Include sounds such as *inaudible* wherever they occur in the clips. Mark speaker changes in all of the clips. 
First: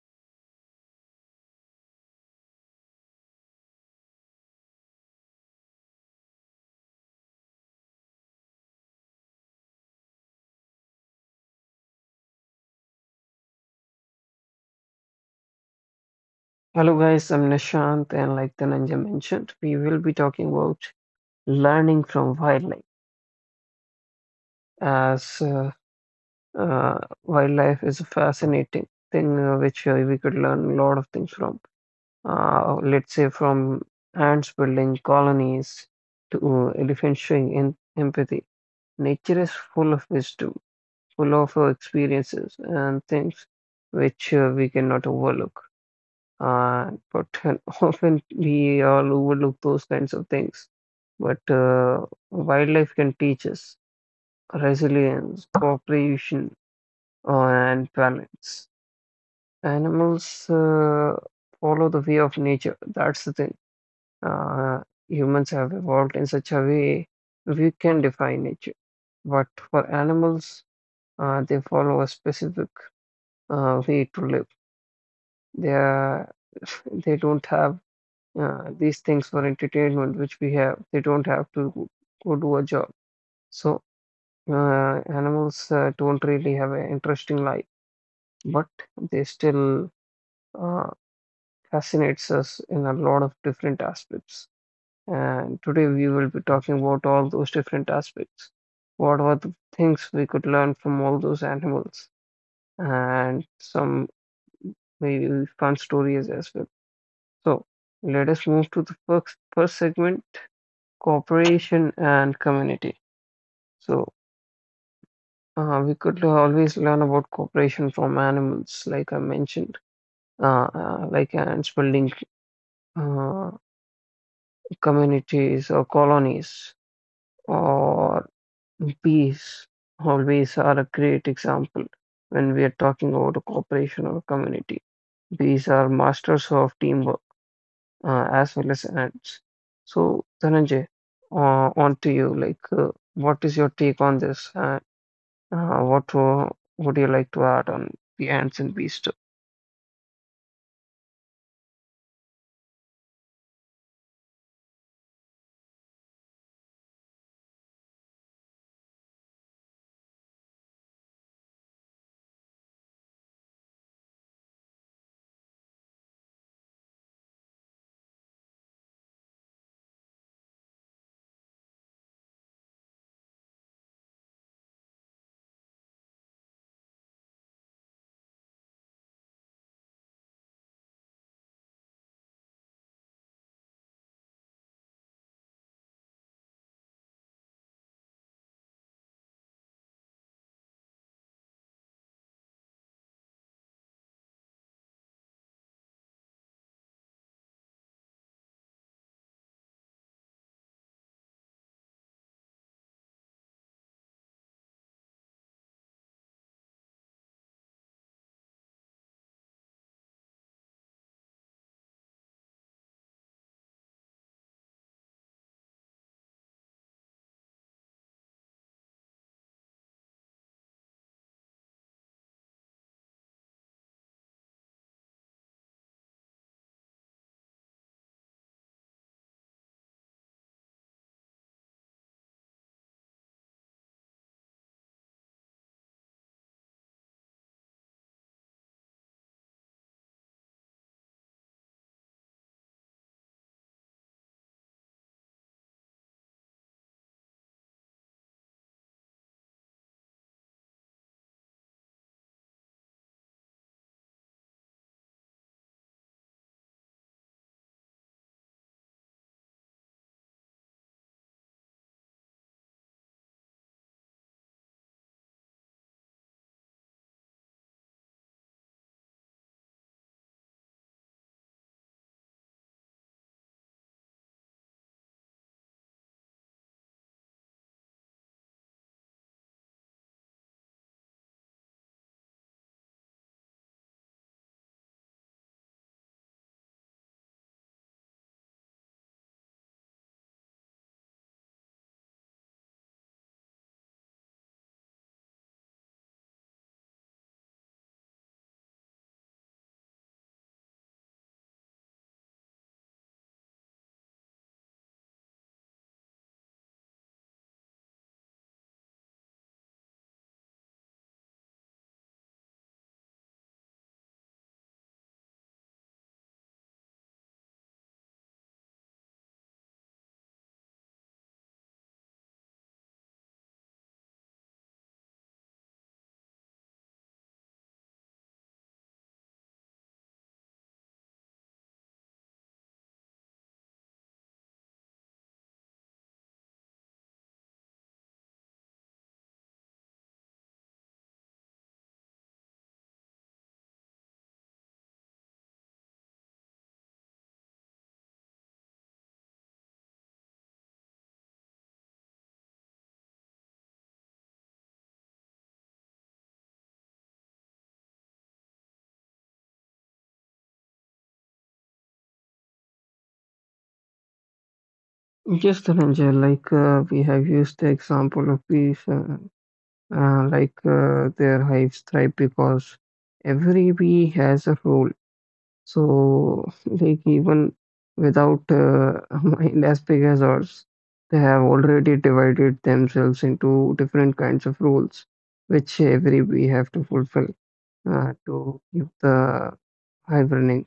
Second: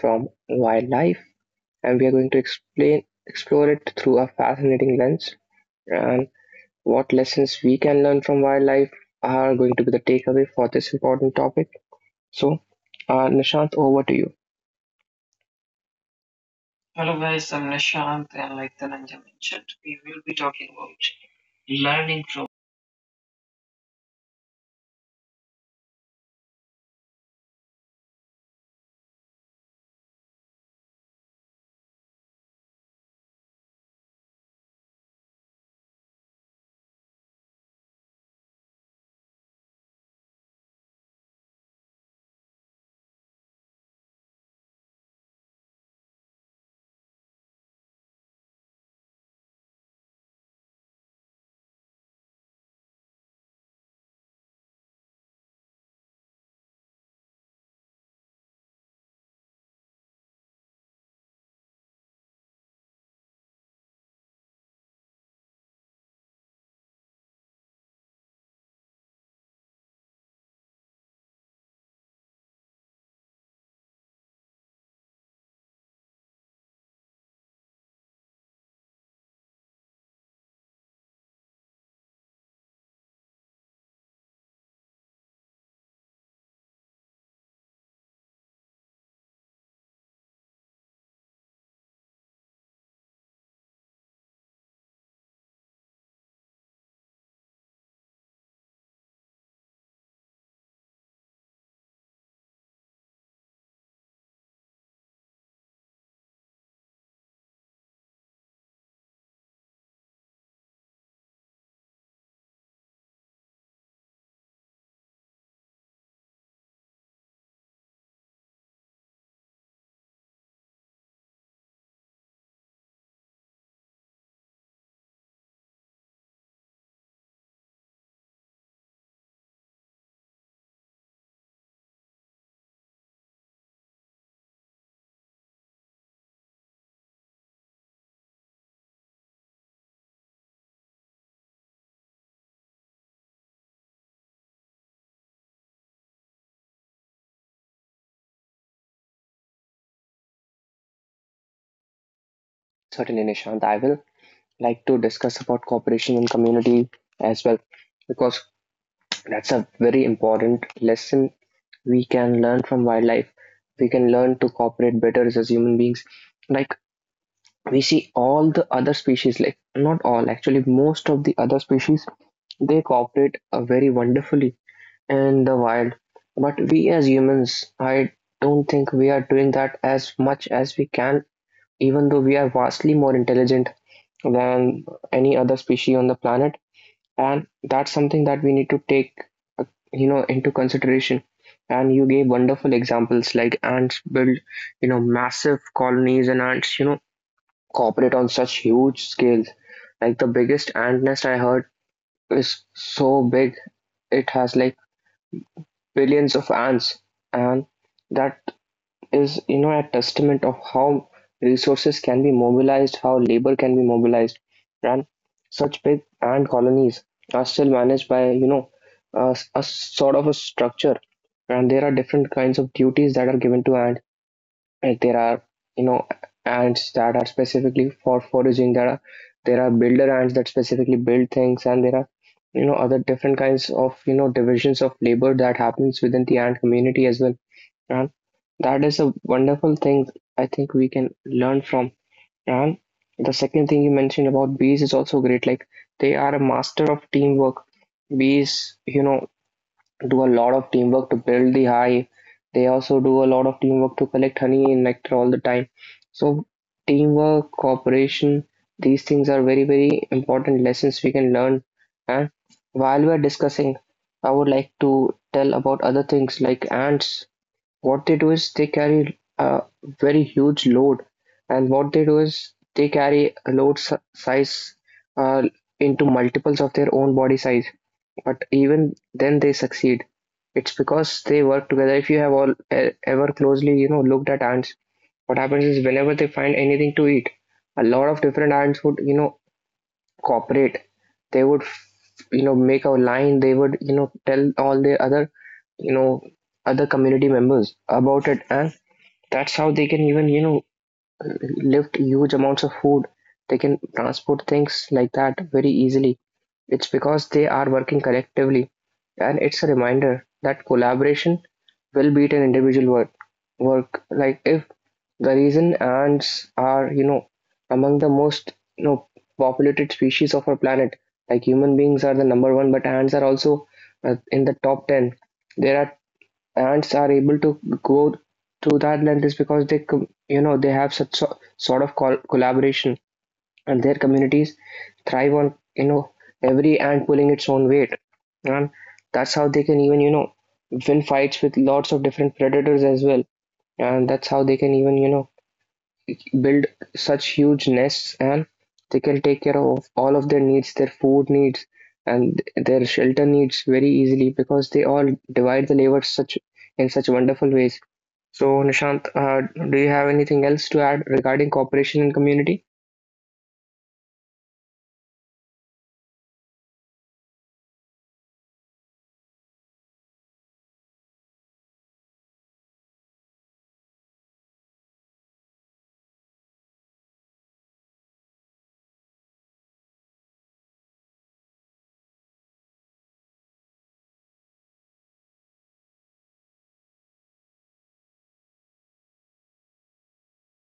Speaker 1: from wildlife, and we are going to explain explore it through a fascinating lens. And what lessons we can learn from wildlife are going to be the takeaway for this important topic. So, Nishant, over to you.
Speaker 2: Hello
Speaker 1: Hello
Speaker 2: guys, I'm
Speaker 1: guys, I'm
Speaker 2: Nishant,
Speaker 1: Nishant
Speaker 2: and
Speaker 1: and
Speaker 2: like
Speaker 1: like the
Speaker 2: Dhananjay mentioned, we will be talking about learning
Speaker 1: learning
Speaker 2: from
Speaker 1: from.
Speaker 2: wildlife as uh, wildlife is a fascinating thing which we could learn a lot of things from. Let's say from ants building colonies to elephants showing in empathy. Nature is full of wisdom, full of experiences and things which we cannot overlook. But *laughs* often we all overlook those kinds of things. But wildlife can teach us resilience, cooperation, and balance. Animals follow the way of nature. That's the thing. Uh, Humans have evolved in such a way we can defy nature. But for animals, they follow a specific way to live. They are, *laughs* they don't have these things for entertainment, which we have. They don't have to go do a job. So animals don't really have an interesting life, but they still uh, fascinates us in a lot of different aspects. And today we will be talking about all those different aspects. What are the things we could learn from all those animals, and some maybe fun stories as well. So let us move to the first segment, cooperation and community. So we could always learn about cooperation from animals, like I mentioned, like ants building uh, communities or colonies, or bees. Always are a great example when we are talking about a cooperation or a community. Bees are masters of teamwork as well as ants. So Dhananjay, uh, on to you. Like, what is your take on this? What would you like to add on the ants and bees too?
Speaker 1: Certainly, Nishant, I will like to discuss about cooperation and community as well, because that's a very important lesson we can learn from wildlife. We can learn to cooperate better as human beings. Like, we see all the other species, like not all, actually most of the other species, they cooperate very wonderfully in the wild. But we as humans, I don't think we are doing that as much as we can, even though we are vastly more intelligent than any other species on the planet, and that's something that we need to take, uh, you know, into consideration. And you gave wonderful examples like ants build, you know, massive colonies, and ants, you know, cooperate on such huge scales. Like the biggest ant nest I heard is so big, it has like billions of ants, and that is, you know, a testament of how resources can be mobilized, how labor can be mobilized, and such big ant colonies are still managed by, you know, a sort of a structure, and there are different kinds of duties that are given to ants. And there are, you know, ants that are specifically for foraging. There are builder ants that specifically build things, and there are, you know, other different kinds of, you know, divisions of labor that happens within the ant community as well. And that is a wonderful thing I think we can learn from. And the second thing you mentioned about bees is also great. Like, they are a master of teamwork. Bees, you know, do a lot of teamwork to build the hive. They also do a lot of teamwork to collect honey and nectar all the time. So teamwork, cooperation, these things are very, very important lessons we can learn. And while we're discussing, I would like to tell about other things like ants. What they do is they carry a very huge load, and what they do is they carry a size uh, into multiples of their own body size. But even then, they succeed. It's because they work together. If you have ever closely, you know, looked at ants, what happens is whenever they find anything to eat, a lot of different ants would, you know, cooperate. They would, you know, make a line. They would, you know, tell all the other, you know, other community members about it, and that's how they can even, you know, lift huge amounts of food. They can transport things like that very easily. It's because they are working collectively. And it's a reminder that collaboration will beat an individual work. Like, if the reason ants are, you know, among the most, you know, populated species of our planet, like human beings are the number one, but ants are also in the top 10. There are ants are able to go to that length is because they, you know, they have such sort of collaboration, and their communities thrive on, you know, every ant pulling its own weight, and that's how they can even, you know, win fights with lots of different predators as well, and that's how they can even, you know, build such huge nests, and they can take care of all of their needs, their food needs and their shelter needs very easily, because they all divide the labor such, in such wonderful ways. So, Nishant, do you have anything else to add regarding cooperation and community?
Speaker 2: Yes, Dhananjay, like we have used the example of bees, like their hives thrive because every bee has a role. So, like, even without *laughs* a mind as big as ours, they have already divided themselves into different kinds of roles, which every bee have to fulfill to keep the hive running.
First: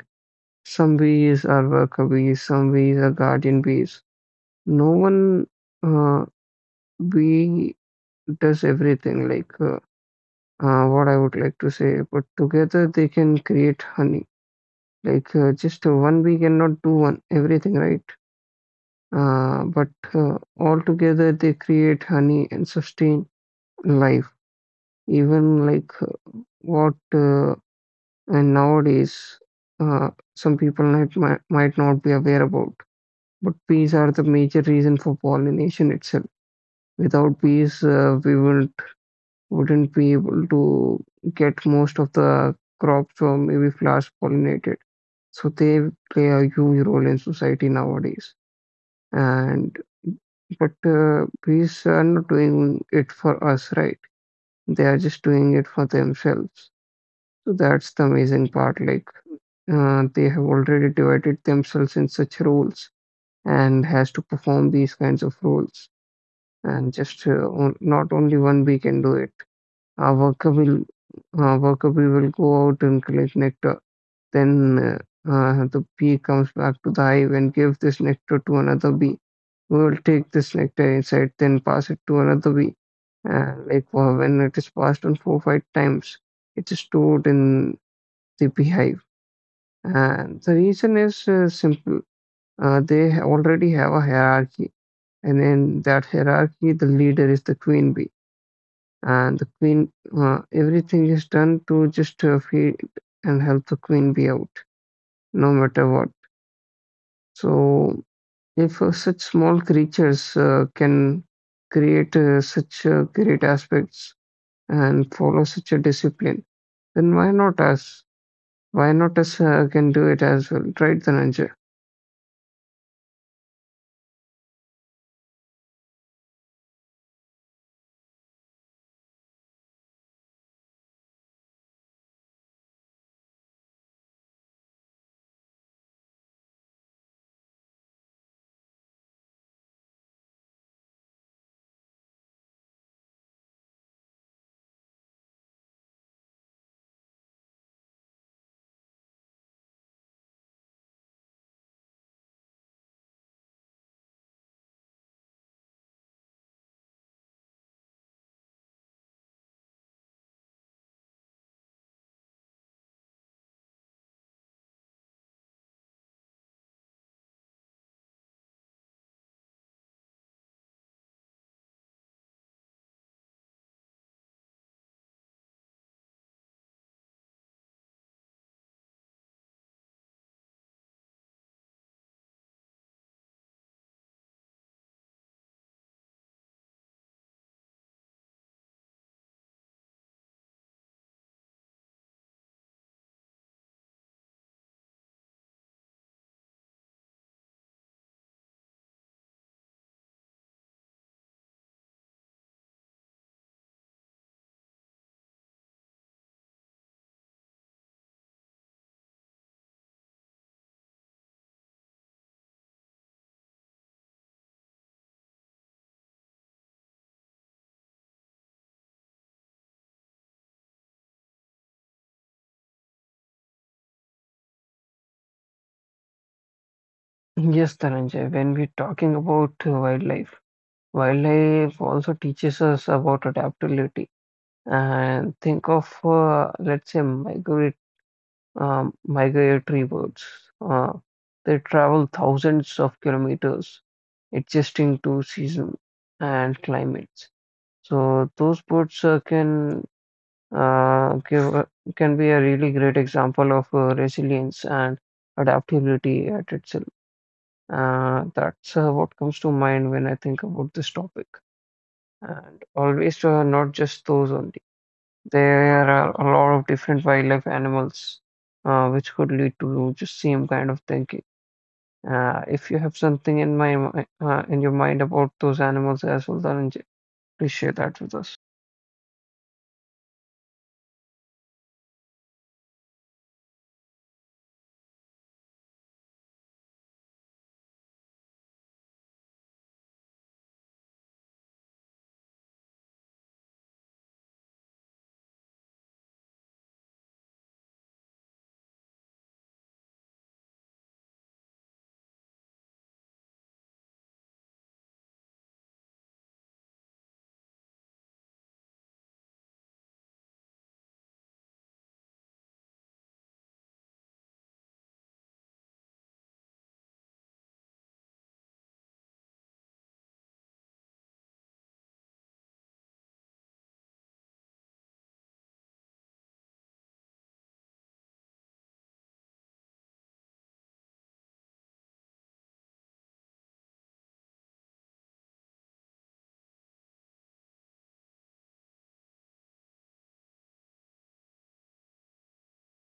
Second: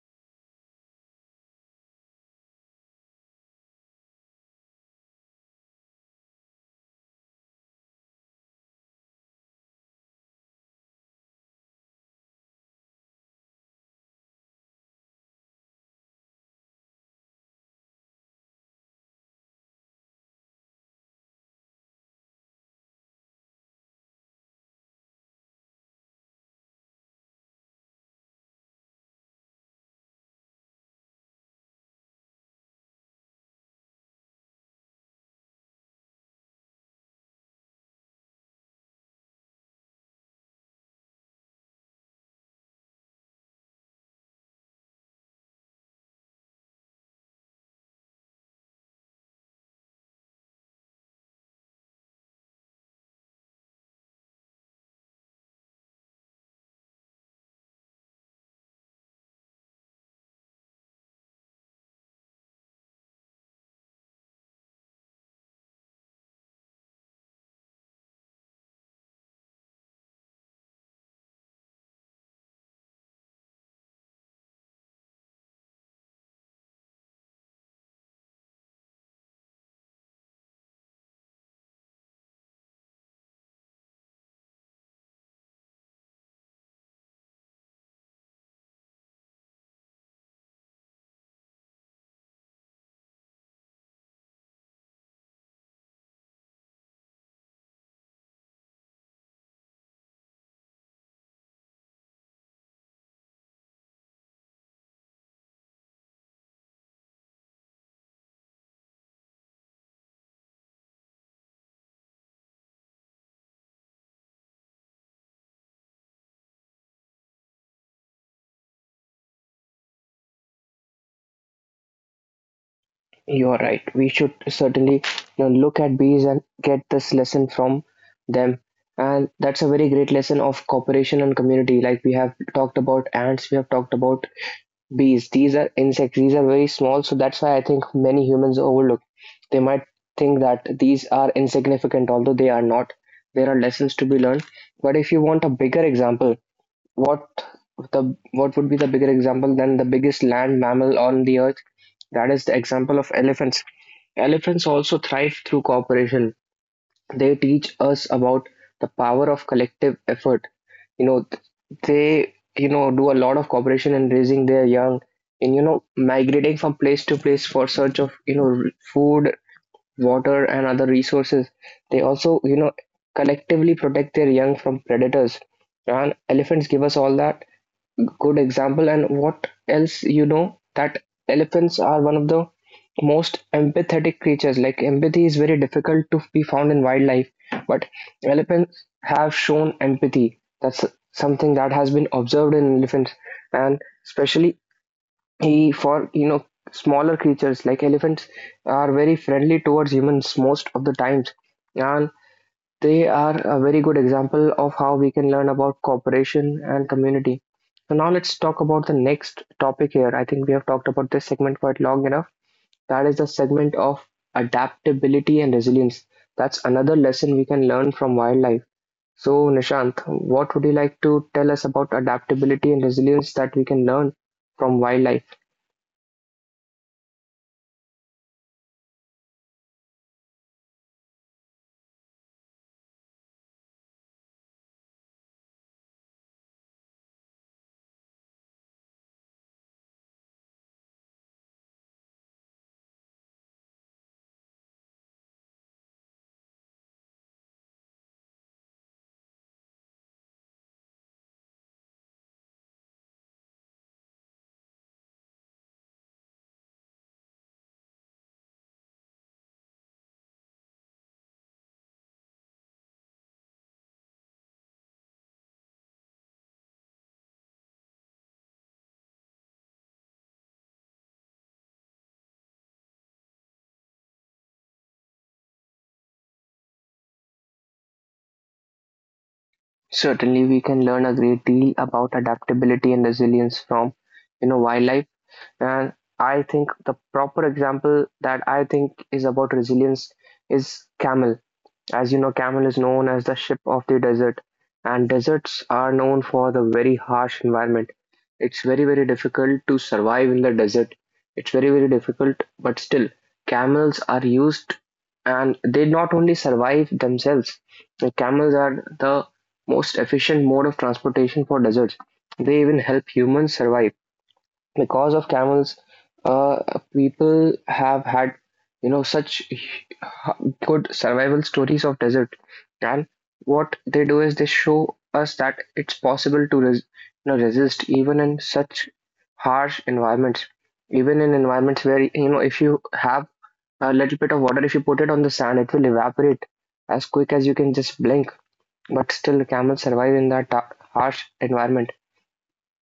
Speaker 2: Some bees are worker bees, some bees are guardian bees. No one uh, bee does everything, like what I would like to say, but together they can create honey. Like just one bee cannot do one everything, right? But all together they create honey and sustain life. Even like what and nowadays uh, some people might not be aware about. But bees are the major reason for pollination itself. Without bees, we will wouldn't be able to get most of the crops or maybe flowers pollinated. So they play a huge role in society nowadays. And but bees are not doing it for us, right? They are just doing it for themselves. So that's the amazing part. Like they have already divided themselves in such roles and has to perform these kinds of roles. And just not only one bee can do it. A worker bee will go out and collect nectar. Then the bee comes back to the hive and gives this nectar to another bee, who will take this nectar inside, then pass it to another bee. And like when it is passed on four five times, it is stored in the beehive. And the reason is simple. They already have a hierarchy, and in that hierarchy, the leader is the queen bee, and the queen everything is done to just feed and help the queen be out, no matter what. So if such small creatures can create such great aspects and follow such a discipline, then why not us? Why not us can do it as well, right Dhananjay?
Speaker 1: You're right. We should certainly, you know, look at bees and get this lesson from them. And that's a very great lesson of cooperation and community. Like, we have talked about ants, we have talked about bees. These are insects. These are very small, so that's why I think many humans overlook. They might think that these are insignificant, although they are not. There are lessons to be learned. But if you want a bigger example, What the what would be the bigger example than the biggest land mammal on the earth? That is the example of elephants. Elephants also thrive through cooperation. They teach us about the power of collective effort. You know, they, you know, do a lot of cooperation in raising their young, in, you know, migrating from place to place for search of, you know, food, water, and other resources. They also, you know, collectively protect their young from predators. And elephants give us all that good example. And what else, you know, that elephants are one of the most empathetic creatures. Like, empathy is very difficult to be found in wildlife, but elephants have shown empathy. That's something that has been observed in elephants, and especially he for, you know, smaller creatures, like elephants are very friendly towards humans most of the times. And they are a very good example of how we can learn about cooperation and community. So now let's talk about the next topic here. I think we have talked about this segment quite long enough. That is the segment of adaptability and resilience. That's another lesson we can learn from wildlife. So Nishant, what would you like to tell us about adaptability and resilience that we can learn from wildlife?
Speaker 2: Yes, Dhananjay, when we're talking about wildlife, wildlife also teaches us about adaptability, and think of let's say migrate migratory birds. Uh, they travel thousands of kilometers, adjusting to season and climates. So those birds uh, give a- can be a really great example of resilience and adaptability at itself. That's what comes to mind when I think about this topic. And always not just those only. There are a lot of different wildlife animals, which could lead to just same kind of thinking. If you have something in in your mind about those animals as well, Dhananjay, please share that with us.
Speaker 1: Certainly, we can learn a great deal about adaptability and resilience from, you know, wildlife. And I think the proper example that I think is about resilience is camel. As you know, camel is known as the ship of the desert, and deserts are known for the very harsh environment. It's very, very difficult to survive in the desert. It's very, very difficult, but still, camels are used and they not only survive themselves, the camels are the most efficient mode of transportation for deserts. They even help humans survive. Because of camels, uh, people have had, you know, such good survival stories of desert. And what they do is they show us that it's possible to you know, resist even in such harsh environments, even in environments where, you know, if you have a little bit of water, if you put it on the sand, it will evaporate as quick as you can just blink. But still camels survive in that harsh environment.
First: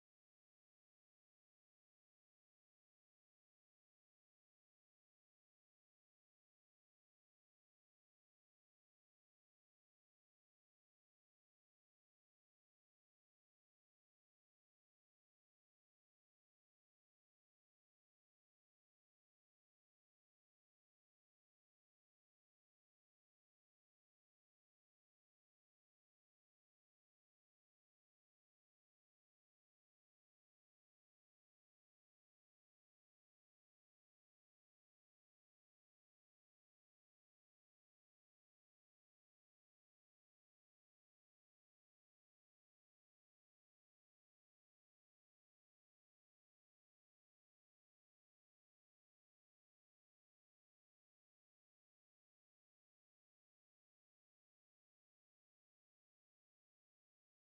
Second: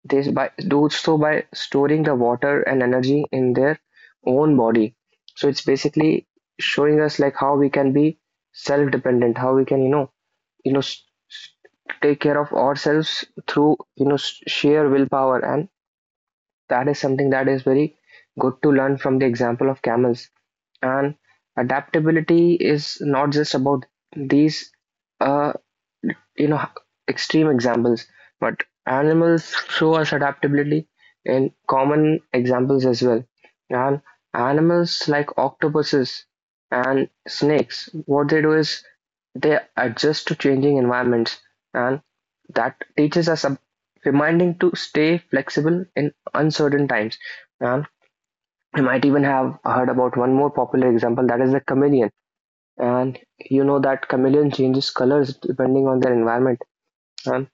Speaker 1: They do so by storing the water and energy in their own body. So it's basically showing us like how we can be self-dependent, how we can, you know, you know, take care of ourselves through, you know, sheer willpower, and that is something that is very good to learn from the example of camels. And adaptability is not just about these uh, you know, extreme examples, but animals show us adaptability in common examples as well. And animals like octopuses and snakes, what they do is they adjust to changing environments, and that teaches us a reminding to stay flexible in uncertain times. And you might even have heard about one more popular example, that is the chameleon. And you know that chameleon changes colors depending on their environment. And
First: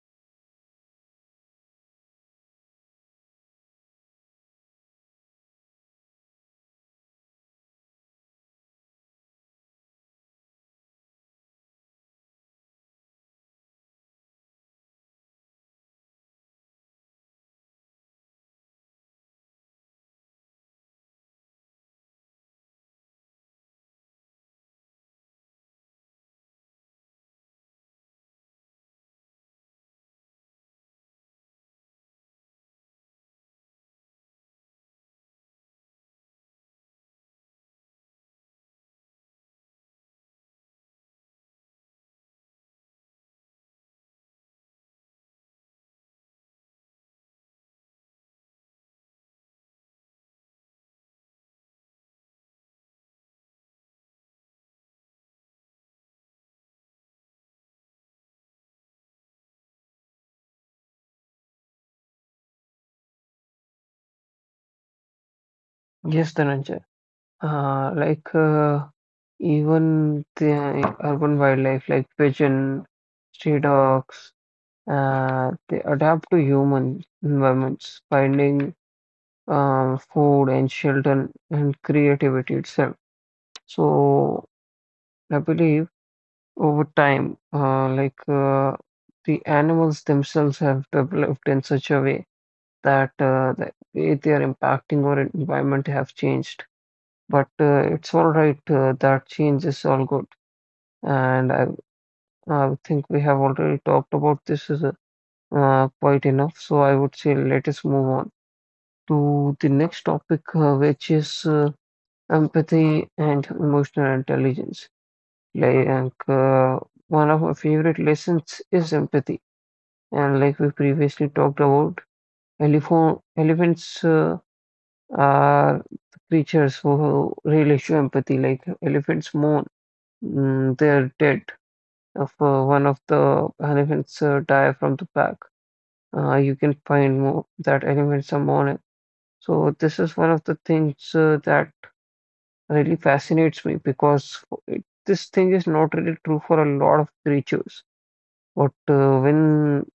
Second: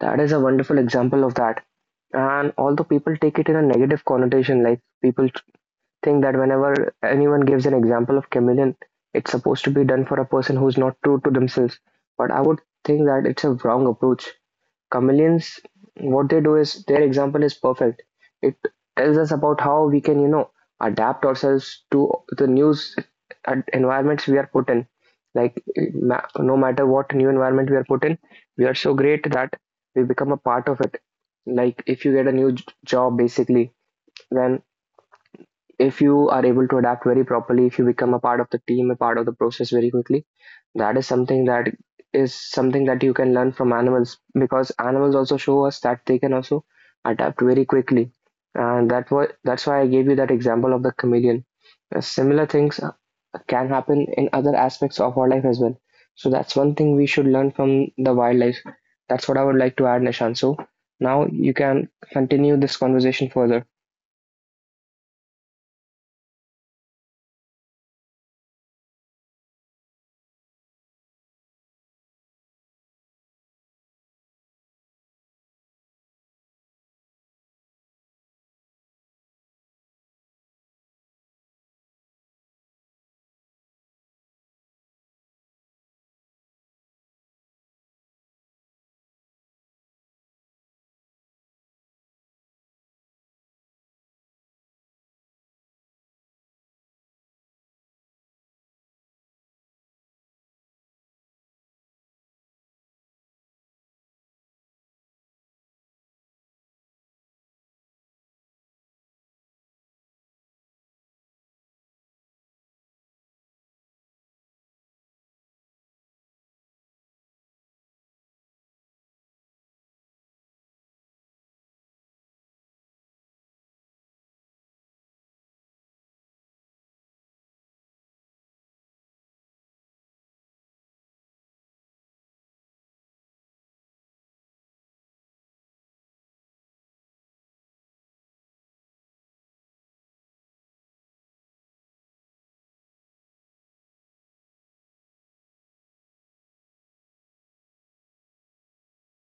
Speaker 1: that is a wonderful example of that. And although people take it in a negative connotation, like people think that whenever anyone gives an example of chameleon, it's supposed to be done for a person who's not true to themselves. But I would think that it's a wrong approach. Chameleons, what they do is their example is perfect. It tells us about how we can, you know, adapt ourselves to the new environments we are put in. Like, no matter what new environment we are put in, we are so great that we become a part of it. Like, if you get a new job, basically, then if you are able to adapt very properly, if you become a part of the team, a part of the process very quickly, that is something that is something that you can learn from animals, because animals also show us that they can also adapt very quickly, and that's why I gave you that example of the chameleon. Similar things can happen in other aspects of our life as well. So that's one thing we should learn from the wildlife. That's what I would like to add, nishan so now you can continue this conversation further.
Speaker 2: Yes, Dhananjay. Like even the urban wildlife like pigeon, stray dogs, they adapt to human environments, finding food and shelter and creativity itself. So I believe over time, the animals themselves have developed in such a way that the way they are impacting our environment have changed. But it's all right, that change is all good. And I think we have already talked about this quite enough. So I would say let us move on to the next topic, which is empathy and emotional intelligence. Like one of my favorite lessons is empathy. And like we previously talked about, elephants are creatures who really show empathy. Like elephants mourn their dead. If one of the elephants die from the pack, you can find more that elephants are mourning. So this is one of the things that really fascinates me because this thing is not really true for a lot of creatures. But when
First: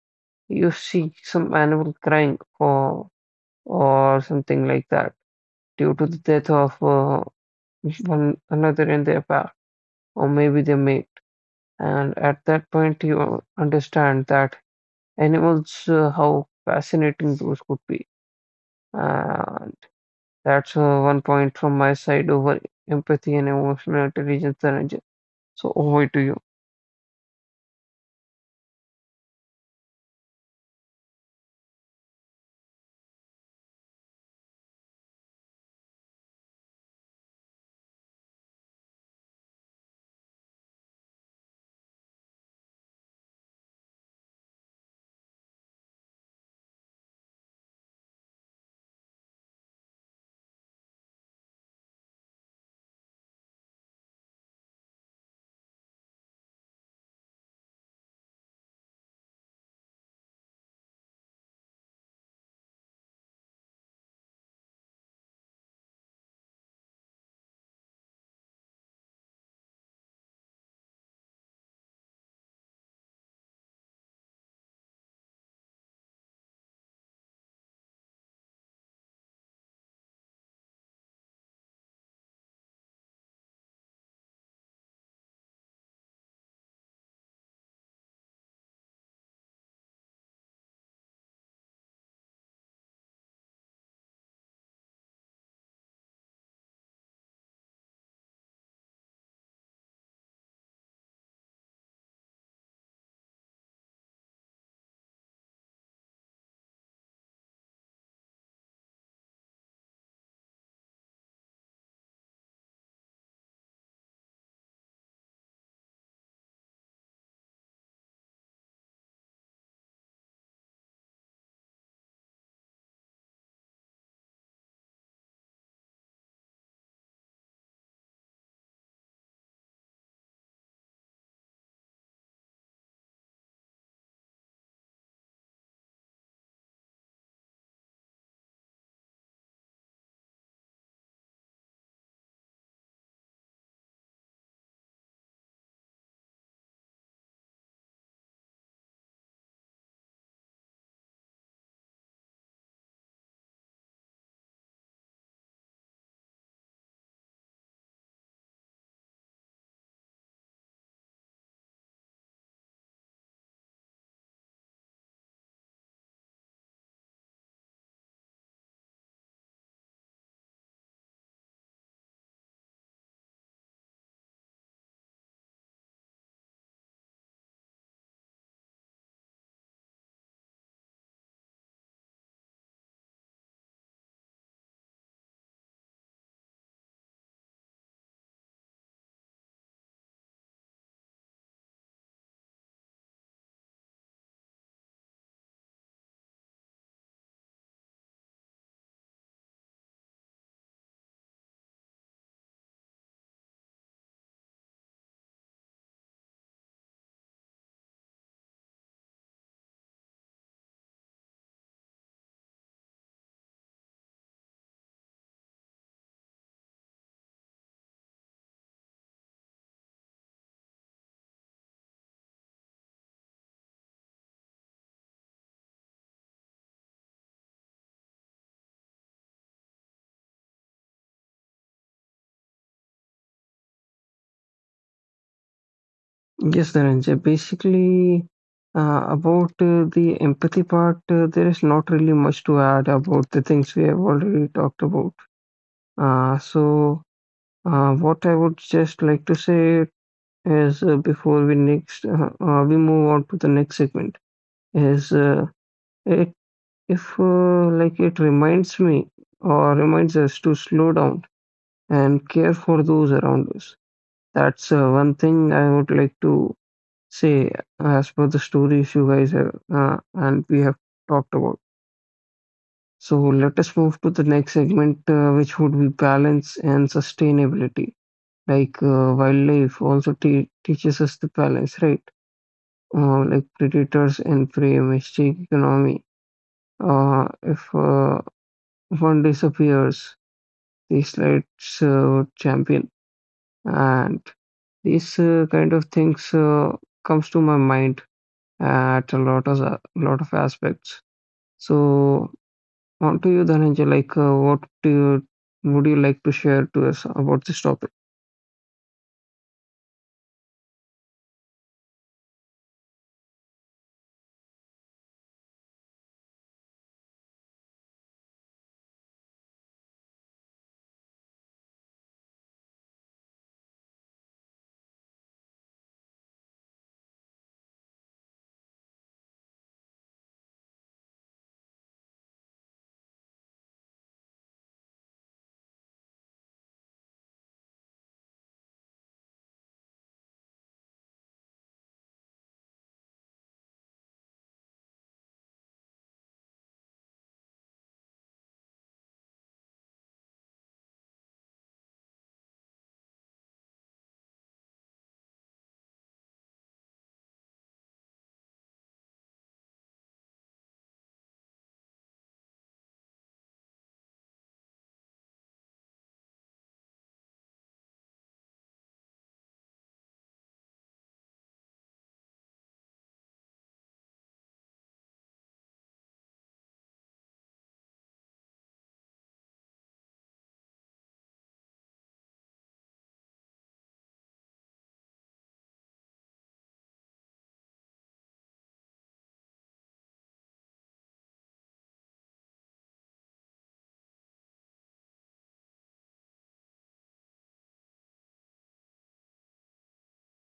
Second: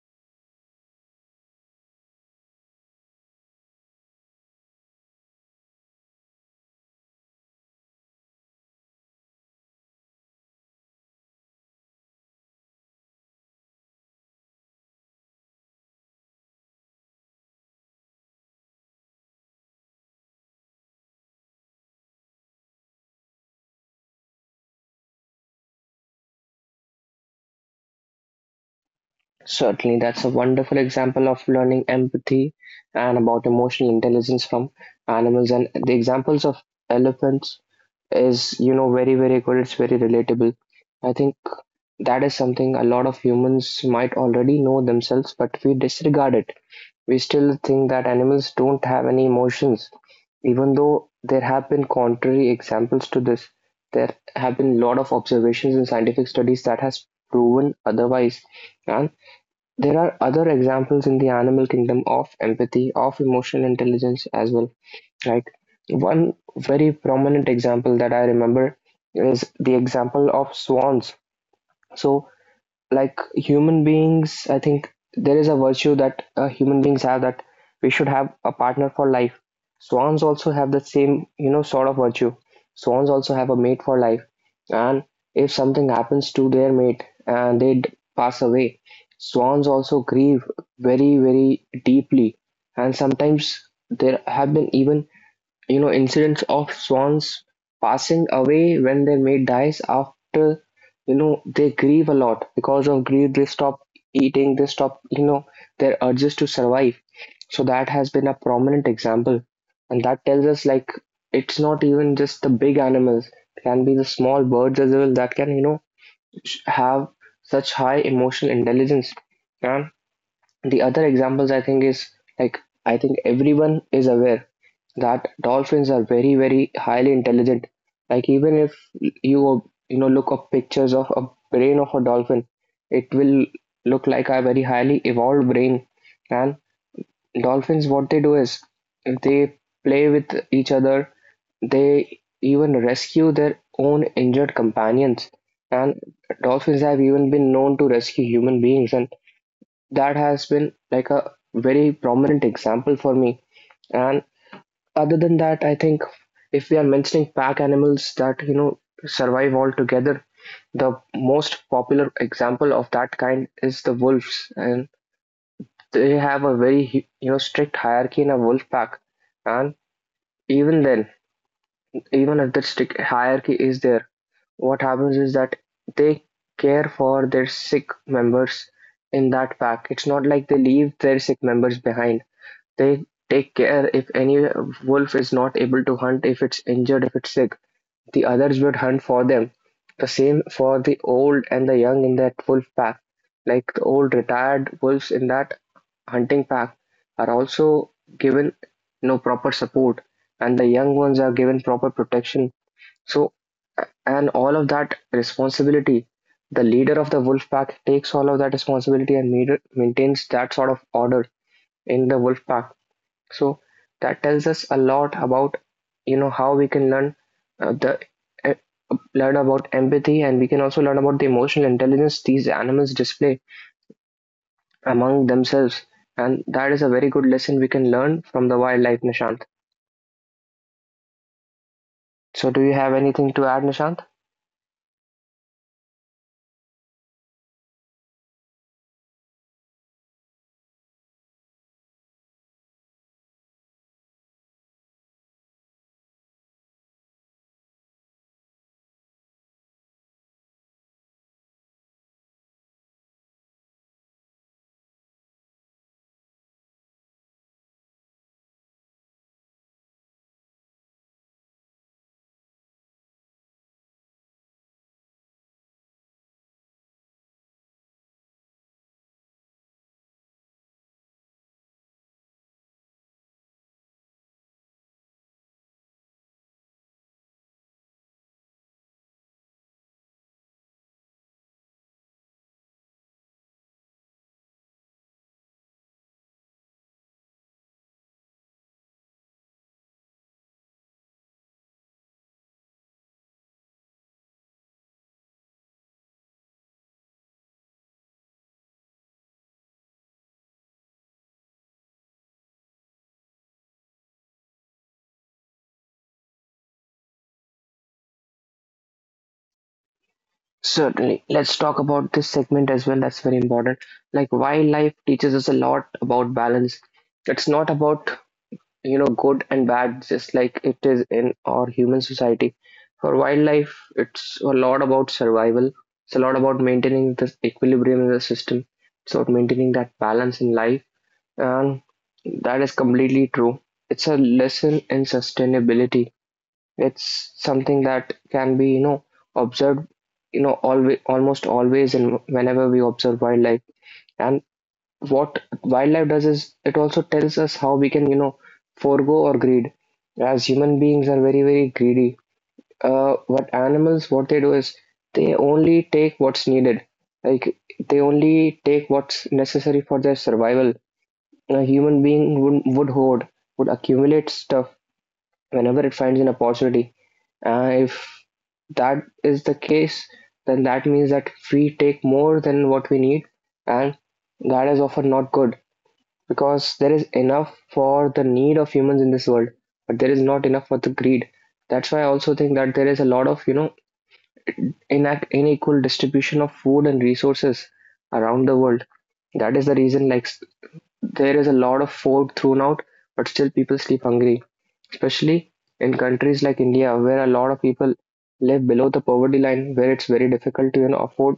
Speaker 2: you see some animal crying or something like that due to the death of one another in their pack or maybe their mate, and at that point you understand that animals how fascinating those could be. Uh, that's one point from my side over empathy and emotional intelligence, Dhananjay. So over to you.
Speaker 1: Certainly, that's a wonderful example of learning empathy and about emotional intelligence from animals. And the examples of elephants is, you know, very, very good. It's very relatable. I think that is something a lot of humans might already know themselves, but we disregard it. We still think that animals don't have any emotions, even though there have been contrary examples to this. There have been a lot of observations in scientific studies that has proven otherwise. And there are other examples in the animal kingdom of empathy, of emotional intelligence as well. Like one very prominent example that I remember is the example of swans. So like human beings, I think there is a virtue that human beings have that we should have a partner for life. Swans also have the same, you know, sort of virtue. Swans also have a mate for life, and if something happens to their mate and pass away, swans also grieve very, very deeply, and sometimes there have been even, you know, incidents of swans passing away when their mate dies. After, you know, they grieve a lot, because of grief they stop eating, they stop, you know, their urges to survive. So that has been a prominent example, and that tells us like it's not even just the big animals, it can be the small birds as well that can, you know, have such high emotional intelligence. And the other examples, I think, is like, I think everyone is aware that dolphins are very, very highly intelligent. Like even if you, you know, look up pictures of a brain of a dolphin, it will look like a very highly evolved brain. And dolphins, what they do is they play with each other, they even rescue their own injured companions. And dolphins have even been known to rescue human beings, and that has been like a very prominent example for me. And other than that, I think if we are mentioning pack animals that, you know, survive all together, the most popular example of that kind is the wolves, and they have a very, you know, strict hierarchy in a wolf pack. And even then, even if that strict hierarchy is there, what happens is that they care for their sick members in that pack. It's not like they leave their sick members behind. They take care if any wolf is not able to hunt, if it's injured, if it's sick, the others would hunt for them. The same for the old and the young in that wolf pack. Like the old retired wolves in that hunting pack are also given no proper support, and the young ones are given proper protection. So, and all of that responsibility, the leader of the wolf pack takes all of that responsibility and maintains that sort of order in the wolf pack. So that tells us a lot about, you know, how we can learn the uh, learn about empathy, and we can also learn about the emotional intelligence these animals display among themselves. And that is a very good lesson we can learn from the wildlife, Nishant. So do you have anything to add, Nishant?
Speaker 2: Yes, Dhananjay. Basically, about the empathy part, there is not really much to add about the things we have already talked about. So, what I would just like to say is before we next we move on to the next segment is it if like it reminds me or reminds us to slow down and care for those around us. That's one thing I would like to say as per the stories you guys have and we have talked about. So let us move to the next segment, which would be balance and sustainability. Like wildlife also teaches us the balance, right? Like predators and prey, mistake economy. If one disappears, the slides champion, and these kind of things comes to my mind at a lot of aspects. So on to you, Dhananjay. Like, what do you, would you like to share to us about this topic?
Speaker 1: Certainly. Let's talk about this segment as well. That's very important. Like wildlife teaches us a lot about balance. It's not about, you know, good and bad, just like it is in our human society. For wildlife, it's a lot about survival, it's a lot about maintaining this equilibrium in the system, it's about maintaining that balance in life. And that is completely true. It's a lesson in sustainability. It's something that can be, you know, observed, you know, always, almost always, and whenever we observe wildlife. And what wildlife does is it also tells us how we can, you know, forego our greed, as human beings are very, very greedy. Uh, what animals, what they do is they only take what's needed. Like they only take what's necessary for their survival. A human being would hoard, would accumulate stuff whenever it finds an opportunity. If that is the case, then that means that we take more than what we need, and that is often not good, because there is enough for the need of humans in this world, but there is not enough for the greed. That's why I also think that there is a lot of, you know, unequal distribution of food and resources around the world. That is the reason, like, there is a lot of food thrown out, but still people sleep hungry, especially in countries like India, where a lot of people live below the poverty line, where it's very difficult to, you know, afford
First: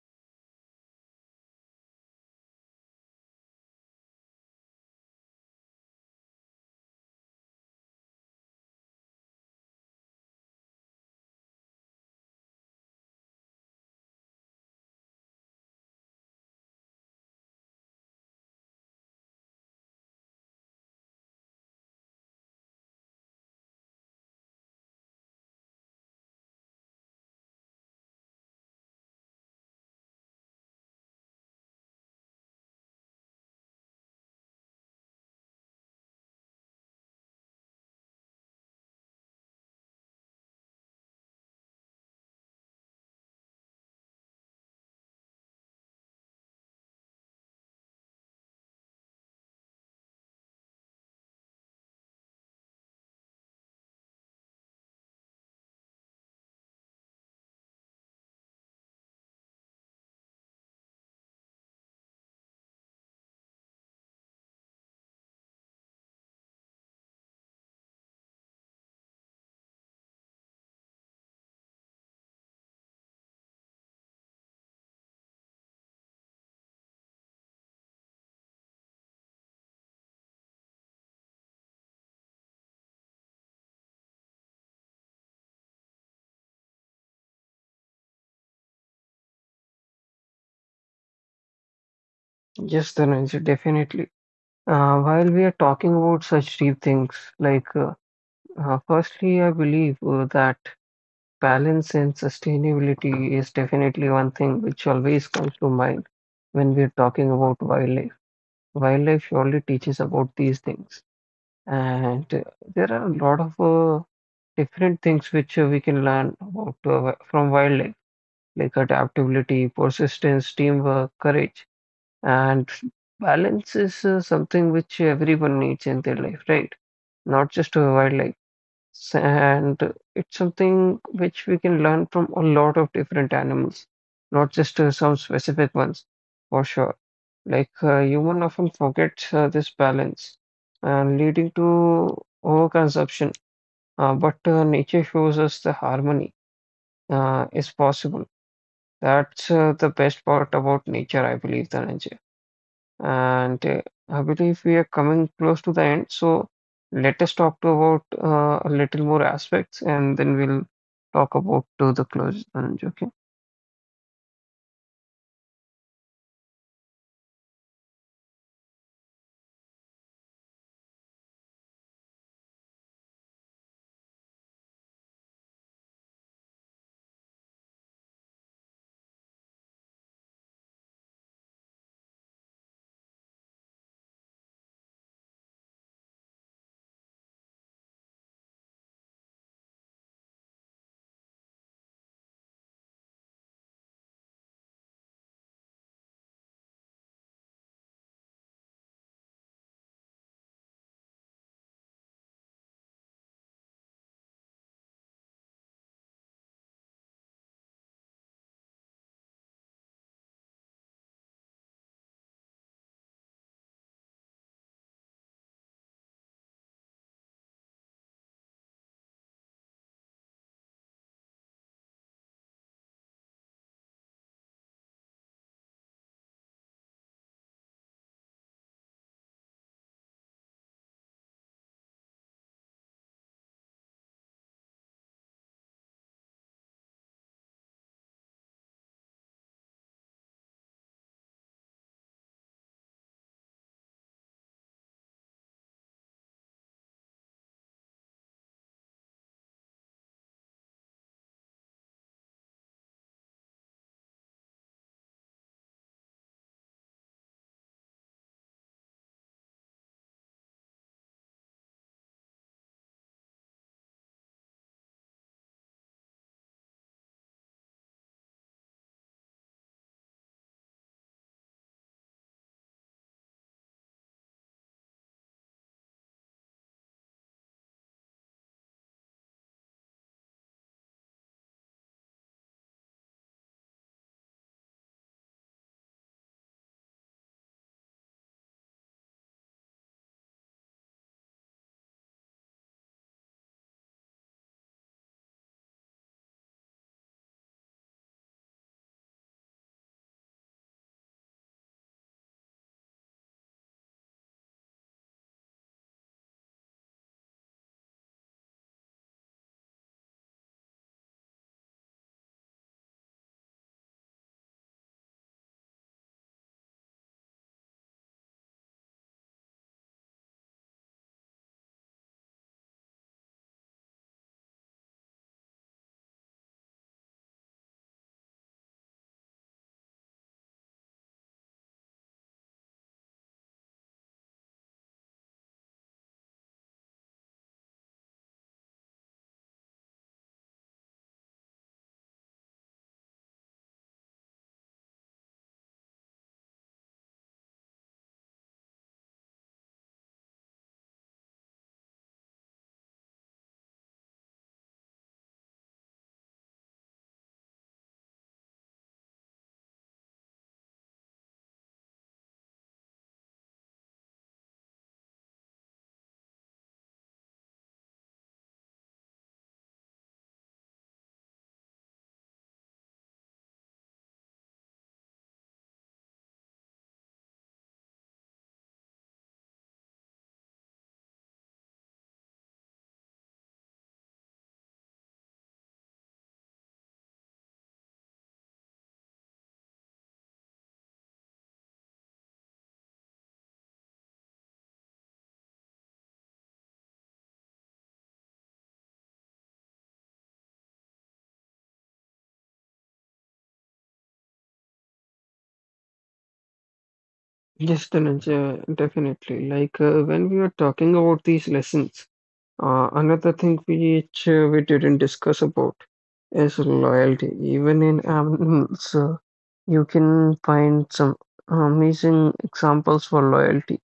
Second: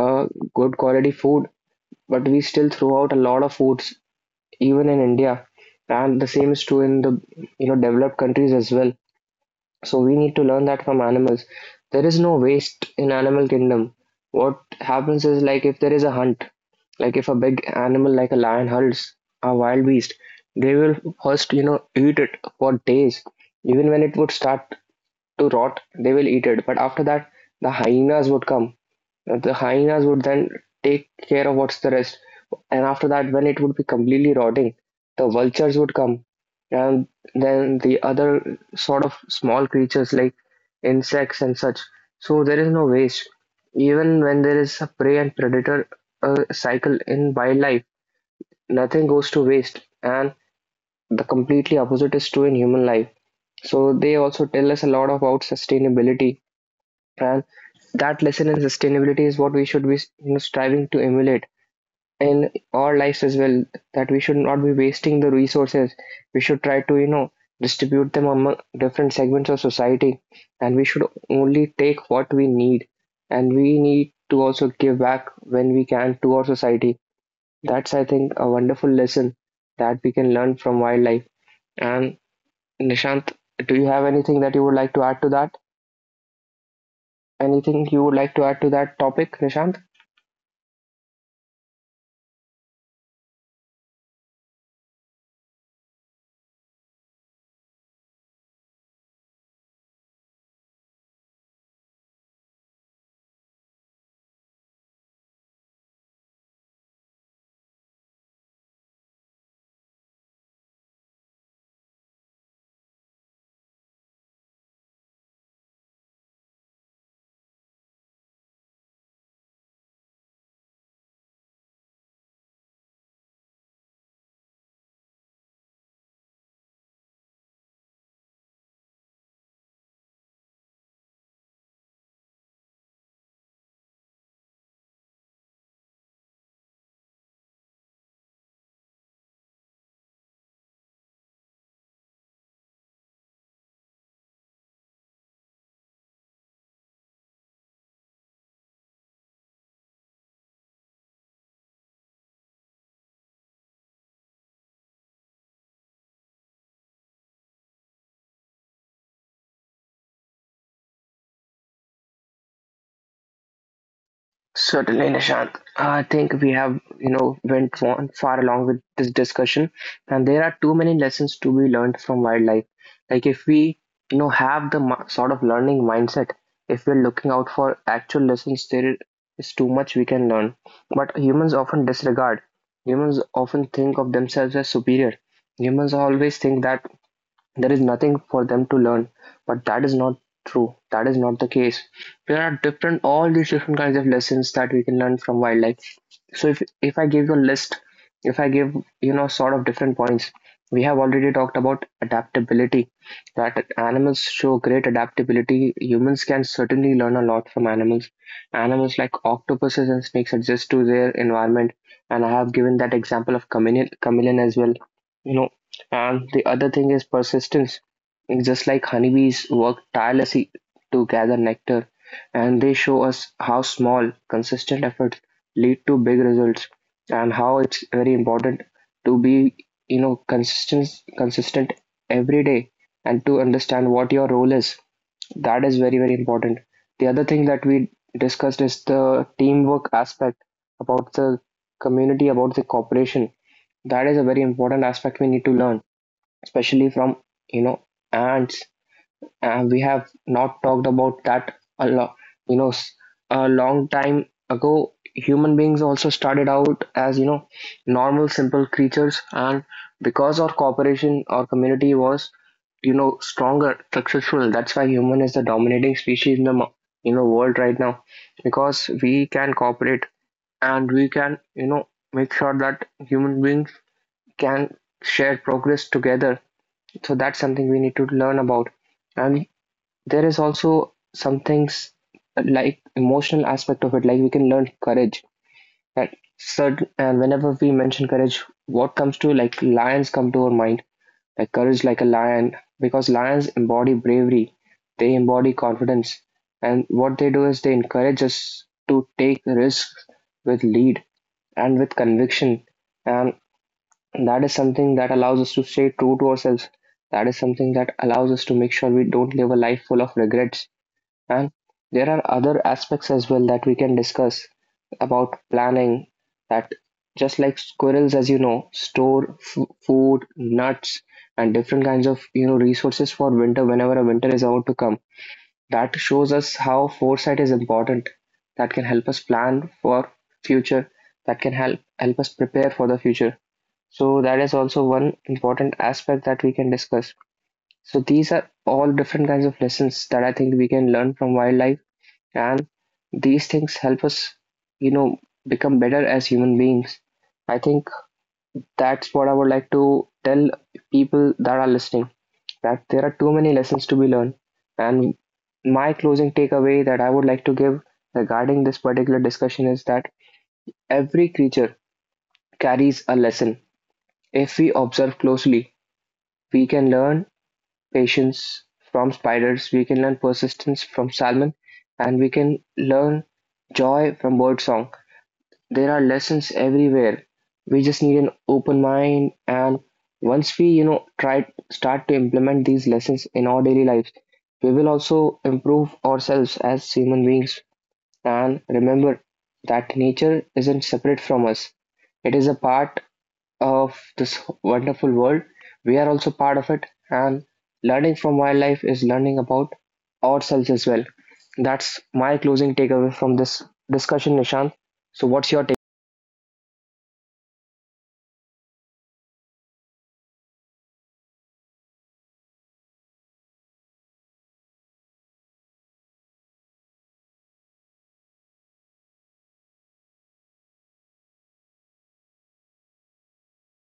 Speaker 1: uh, good quality food. But we still throw out a lot of foods even in India, and the same is true in the, you know, developed countries as well. So we need to learn that from animals. There is no waste in animal kingdom. What happens is, like, if there is a hunt, like if a big animal like a lion hunts a wild beast, they will first, you know, eat it for days. Even when it would start to rot, they will eat it. But after that, the hyenas would come, the hyenas would then take care of what's the rest. And after that, when it would be completely rotting, the vultures would come. And then the other sort of small creatures like insects and such. So there is no waste. Even when there is a prey and predator cycle in wildlife, nothing goes to waste. And the completely opposite is true in human life. So they also tell us a lot about sustainability, and that lesson in sustainability is what we should be, you know, striving to emulate in our lives as well. That we should not be wasting the resources, we should try to, you know, distribute them among different segments of society, and we should only take what we need, and we need to also give back when we can to our society. That's, I think, a wonderful lesson that we can learn from wildlife. And Nishant, do you have anything that you would like to add to that? Anything you would like to add to that topic, Nishant?
Speaker 2: Yes, Dhananjay, definitely. While we are talking about such deep things, like, firstly, I believe that balance and sustainability is definitely one thing which always comes to mind when we are talking about wildlife. Wildlife surely teaches about these things, and there are a lot of different things which we can learn about from wildlife, like adaptability, persistence, teamwork, courage, and balance is something which everyone needs in their life, right? Not just a wildlife. And it's something which we can learn from a lot of different animals, not just some specific ones, for sure. Like human often forgets this balance, and leading to overconsumption. But nature shows us the harmony is possible. That's the best part about nature, I believe, Dhananjay. And I believe we are coming close to the end. So let us talk to about a little more aspects, and then we'll talk about to the close, Dhananjay. Okay.
Speaker 1: Certainly, Nishant. I think we have, you know, went on far along with this discussion, and there are too many lessons to be learned from wildlife. Like if we, you know, have the sort of learning mindset, if we're looking out for actual lessons, there is too much we can learn. But humans often disregard. Humans often think of themselves as superior. Humans always think that there is nothing for them to learn. But that is not true. That is not the case. There are different, all these different kinds of lessons that we can learn from wildlife. So if I give you a list, if I give, you know, sort of different points, we have already talked about adaptability. That animals show great adaptability. Humans can certainly learn a lot from animals. Animals like octopuses and snakes adjust to their environment, and I have given that example of chameleon as well. You know, and the other thing is persistence. Just like honeybees work tirelessly to gather nectar, and they show us how small, consistent efforts lead to big results, and how it's very important to be, you know, consistent every day, and to understand what your role is. That is very, very important. The other thing that we discussed is the teamwork aspect, about the community, about the cooperation. That is a very important aspect we need to learn, especially from, you know, ants. And we have not talked about that a lot. You know, a long time ago, human beings also started out as, you know, normal, simple creatures, and because our cooperation, our community was, you know, stronger, successful. That's why human is the dominating species in the you know, world right now, because we can cooperate and we can, you know, make sure that human beings can share progress together. So that's something we need to learn about. And there is also some things like emotional aspect of it, like we can learn courage. That certain, and whenever we mention courage, what comes to, like, lions come to our mind. Like courage like a lion, because lions embody bravery, they embody confidence, and what they do is they encourage us to take risks with lead and with conviction. And that is something that allows us to stay true to ourselves. That is something that allows us to make sure we don't live a life full of regrets. And there are other aspects as well that we can discuss about planning. That just like squirrels, as you know, store food, nuts, and different kinds of, you know, resources for winter, whenever a winter is about to come, that shows us how foresight is important, that can help us plan for future, that can help us prepare for the future. So that is also one important aspect that we can discuss. So these are all different kinds of lessons that I think we can learn from wildlife, and these things help us, you know, become better as human beings. I think that's what I would like to tell people that are listening, that there are too many lessons to be learned. And my closing takeaway that I would like to give regarding this particular discussion is that every creature carries a lesson. If we observe closely, we can learn patience from spiders, we can learn persistence from salmon, and we can learn joy from birdsong. There are lessons everywhere. We just need an open mind, and once we, you know, try start to implement these lessons in our daily lives, we will also improve ourselves as human beings. And remember that nature isn't separate from us; it is a part of this wonderful world. We are also part of it, and learning from wildlife is learning about ourselves as well. That's my closing takeaway from this discussion, Nishant. So, what's your take?
Speaker 2: Yes, Dhananjay, definitely. Like when we were talking about these lessons, another thing which we didn't discuss about is loyalty. Even in animals, you can find some amazing examples for loyalty.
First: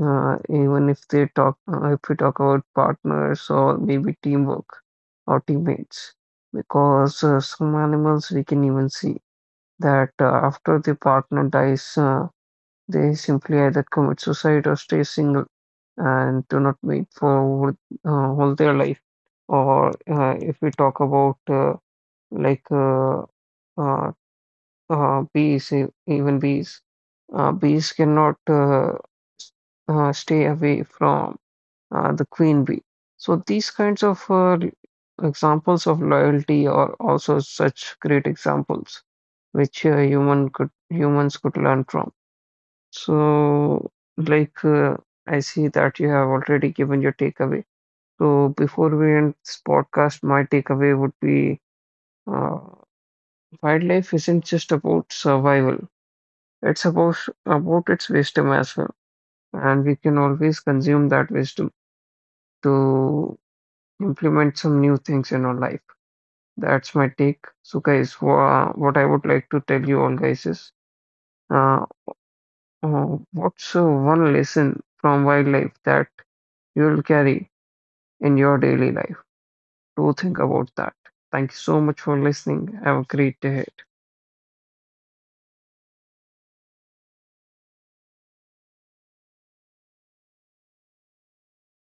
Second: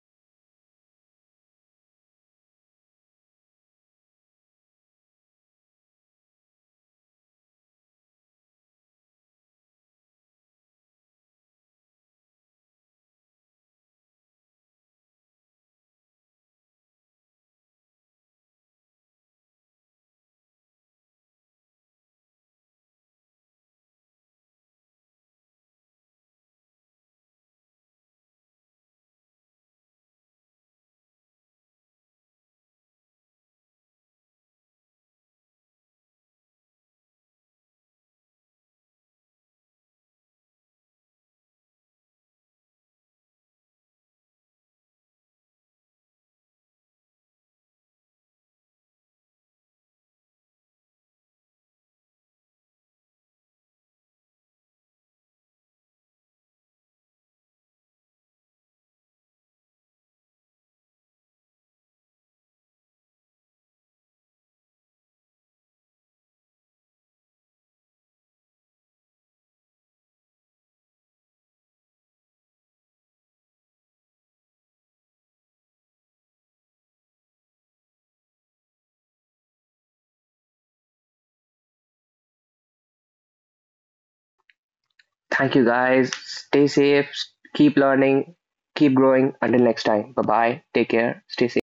Speaker 2: Even if they talk, if we talk about partners or maybe teamwork or teammates, because some animals we can even see that after the partner dies, they simply either commit suicide or stay single and do not mate for all their life. Or if we talk about like uh, uh, bees, even bees, bees cannot stay away from the queen bee. So these kinds of examples of loyalty are also such great examples which humans could learn from. So, like I see that you have already given your takeaway. So before we end this podcast, my takeaway would be uh, wildlife isn't just about survival. It's about its wisdom as well, and we can always consume that wisdom to implement some new things in our life. That's my take. So, guys, what I would like to tell you all, guys, is uh, uh, what's one lesson from wildlife that you'll carry in your daily life? Do think about that. Thank you so much for listening. Have a great day.
Speaker 1: Thank you, guys. Stay safe, keep learning, keep growing. Until next time, bye bye. Take care, stay safe.